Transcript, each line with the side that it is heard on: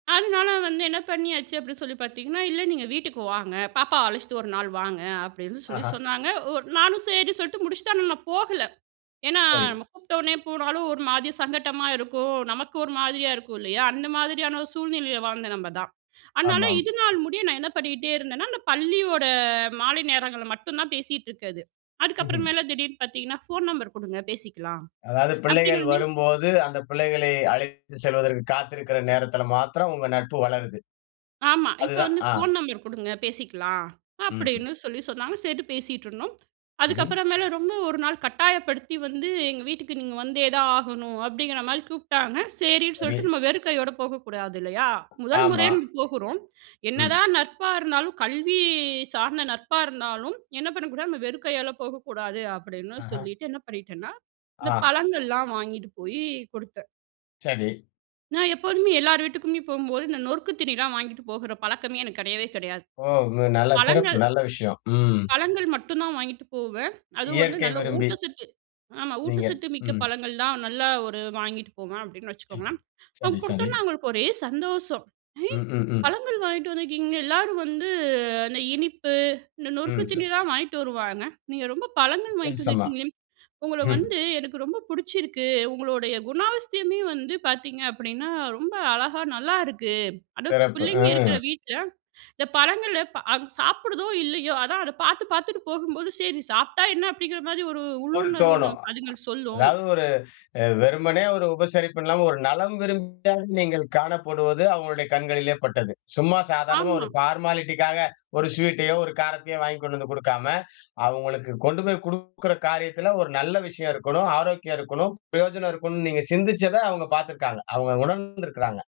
right: அதனால வந்து என்ன பண்ணியாச்சு? அப்டின்னு சொல்லி பார்த்தீங்கன்னா, இல்ல நீங்க வீட்டுக்கு வாங்க. பாப்பாவ அழைச்சுட்டு 1 நாள் வாங்க. அப்டின்னு சொல்லி
left: ஆஹா.
right: சொன்னாங்க. ஒ நானும் சரின்னு சொல்லிட்டு முடிச்சிட்டேன் ஆனா, நான் போகல. ஏனா,
left: சரி.
right: நம்ம கூப்பிட்ட உடனே போனாலும் ஒரு மாரி சங்கட்டமா இருக்கும். நமக்கு ஒரு மாதிரியா இருக்கும் இல்லயா? அந்த மாரியான ஒரு சூழ்நிலயில வாழ்ந்த நம்ப தான். அதனால
left: ஆமாம்.
right: இதனால் முடிய நான் என்ன பண்ணிகிட்டே இருந்தேன்னா அந்த பள்ளியோட மாலை நேரங்கள்ல மட்டும் தான் பேசிட்டு இருக்கது.
left: ம்ஹம்.
right: அதுக்கப்புறமேல திடீர்னு பார்த்தீங்கன்னா, ஃபோன் நம்பர் குடுங்க பேசிக்கலாம்
left: அதாது பிள்ளைகள்
right: அப்டிங்கிற மாரி
left: வரும்போது அந்த பிள்ளைகளை அழைத்து செல்வதற்கு காத்திருக்கிற நேரத்தில மாத்திரம் உங்க நட்பு வளருது.
right: ஆமா, இப்ப
left: அதுதான்.
right: வந்து
left: ஆ
right: ஃபோன் நம்பர் குடுங்க பேசிக்கலாம்
left: ம்ஹம்.
right: அப்டின்னு சொல்லி சொன்னாங்க. சேரின்ட்டு பேசிட்டுருந்தோம்.
left: ம்ஹம்.
right: அதுக்கப்புறமேல ரொம்ப 1 நாள் கட்டாயப்படுத்தி வந்து ''எங்க வீட்டுக்கு நீங்க வந்தே தான் ஆகணும்'' அப்டிங்கிற மாரி கூப்ட்டாங்க. சரின்னு
left: சரி.
right: சொல்ட்டு நம்ம வெறுக்கையோட போகக்கூடாது இல்லையா? முதல்
left: ஆமா.
right: முறையா நம்ம போகுறோம்.
left: ம்.
right: என்னதான் நட்பா இருந்தாலும். கல்வி சார்ந்த நட்பா இருந்தாலும் என்ன பண்ணக்கூடாது? நம்ம வெறுக்கையால போகக்கூடாது. அப்டின்னு
left: ஆஹா.
right: சொல்லிட்டு என்ன பண்ணிட்டேன்னா அந்த
left: ஆ.
right: பழங்கள்லாம் வாங்கிட்டு போய் குடுத்தேன்.
left: சரி.
right: நான் எப்போதுமே எல்லார் வீட்டுக்குமே போகும்போது இந்த நொருக்கு தீனிலாம் வாங்கிட்டு போகுற பழக்கமே எனக்கு கிடையவே கிடையாது.
left: ஓ! நல்ல சிறப்பு,
right: பழங்கள்
left: நல்ல விஷயம். ம்.
right: பழங்கள் மட்டும்தான் வாங்கிட்டு போவேன். அதுவும் வந்து
left: இயற்கை
right: நல்ல
left: விரும்பி.
right: ஊட்டச்சத்து ஆமா
left: நீங்க.
right: ஊட்டச்சத்து மிக்க
left: ம்.
right: பழங்கள் தான் நல்லா ஒரு வாங்கிட்டு போவேன் அப்டின்னு வச்சுக்கோங்களேன். அவங்க
left: சரி சரி.
right: குடுத்தோனே அவங்களுக்கு ஒரே சந்தோஷம். ''ஏ
left: ம். ம். ம்.
right: பழங்கள் வாங்கிகிட்டு வந்துக்கிங்க. எல்லாரும் வந்து அந்த இனிப்பு இந்த நொறுக்கு
left: ம்.
right: தீனி தான் வாங்கிட்டு வருவாங்க. நீங்க ரொம்ப பழங்கள் வாங்கி
left: வித்தியாசமா.
right: வந்துருக்கீங்களே உங்கள
left: ம்.
right: வந்து எனக்கு ரொம்ப புடிச்சிருக்கு. உங்களுடைய குணாபஸ்தியமே வந்து பார்த்தீங்க அப்டின்னா ரொம்ப அழகா நல்லாருக்கு. அது
left: சிறப்பு.
right: பிள்ளைங்க இருக்கிற
left: அ.
right: வீட்ல இந்த பழங்கள அ சாப்பிடுதோ இல்லயோ அதான் அத பார்த்து பார்த்துட்டு போகும்போது சரி சாப்பிட்டா என்ன? அப்டிங்கிற மாரி ஒரு
left: ஒரு
right: உள்ளுணர்வு
left: தோணும். ஆ.
right: நமக்கு அதுங்கள் சொல்லும்.''
left: அதாது ஒரு வெறுமனே ஒரு உபசரிப்பு இல்லாம ஒரு நலம் விரும்பியா நீங்கள் காணப்படுவது அவங்களுடைய கண்களிலே பட்டது. சும்மா சாதாரணமா ஒரு
right: ஆமா.
left: பார்மாலிட்டிக்காக ஒரு ஸ்வீட்டையோ, ஒரு காரத்தையோ வாங்கி கொண்டு வந்து குடுக்காம, அவங்களுக்கு கொண்டு போய் குடுக்குற காரியத்துல ஒரு நல்ல விஷயம் இருக்கணும், ஆரோக்கியம் இருக்கணும், பிரயோஜனம் இருக்கணும்னு நீங்க சிந்திச்சத அவங்க பாத்திருக்காங்க. அவங்க உணர்ந்திருக்கிறாங்க.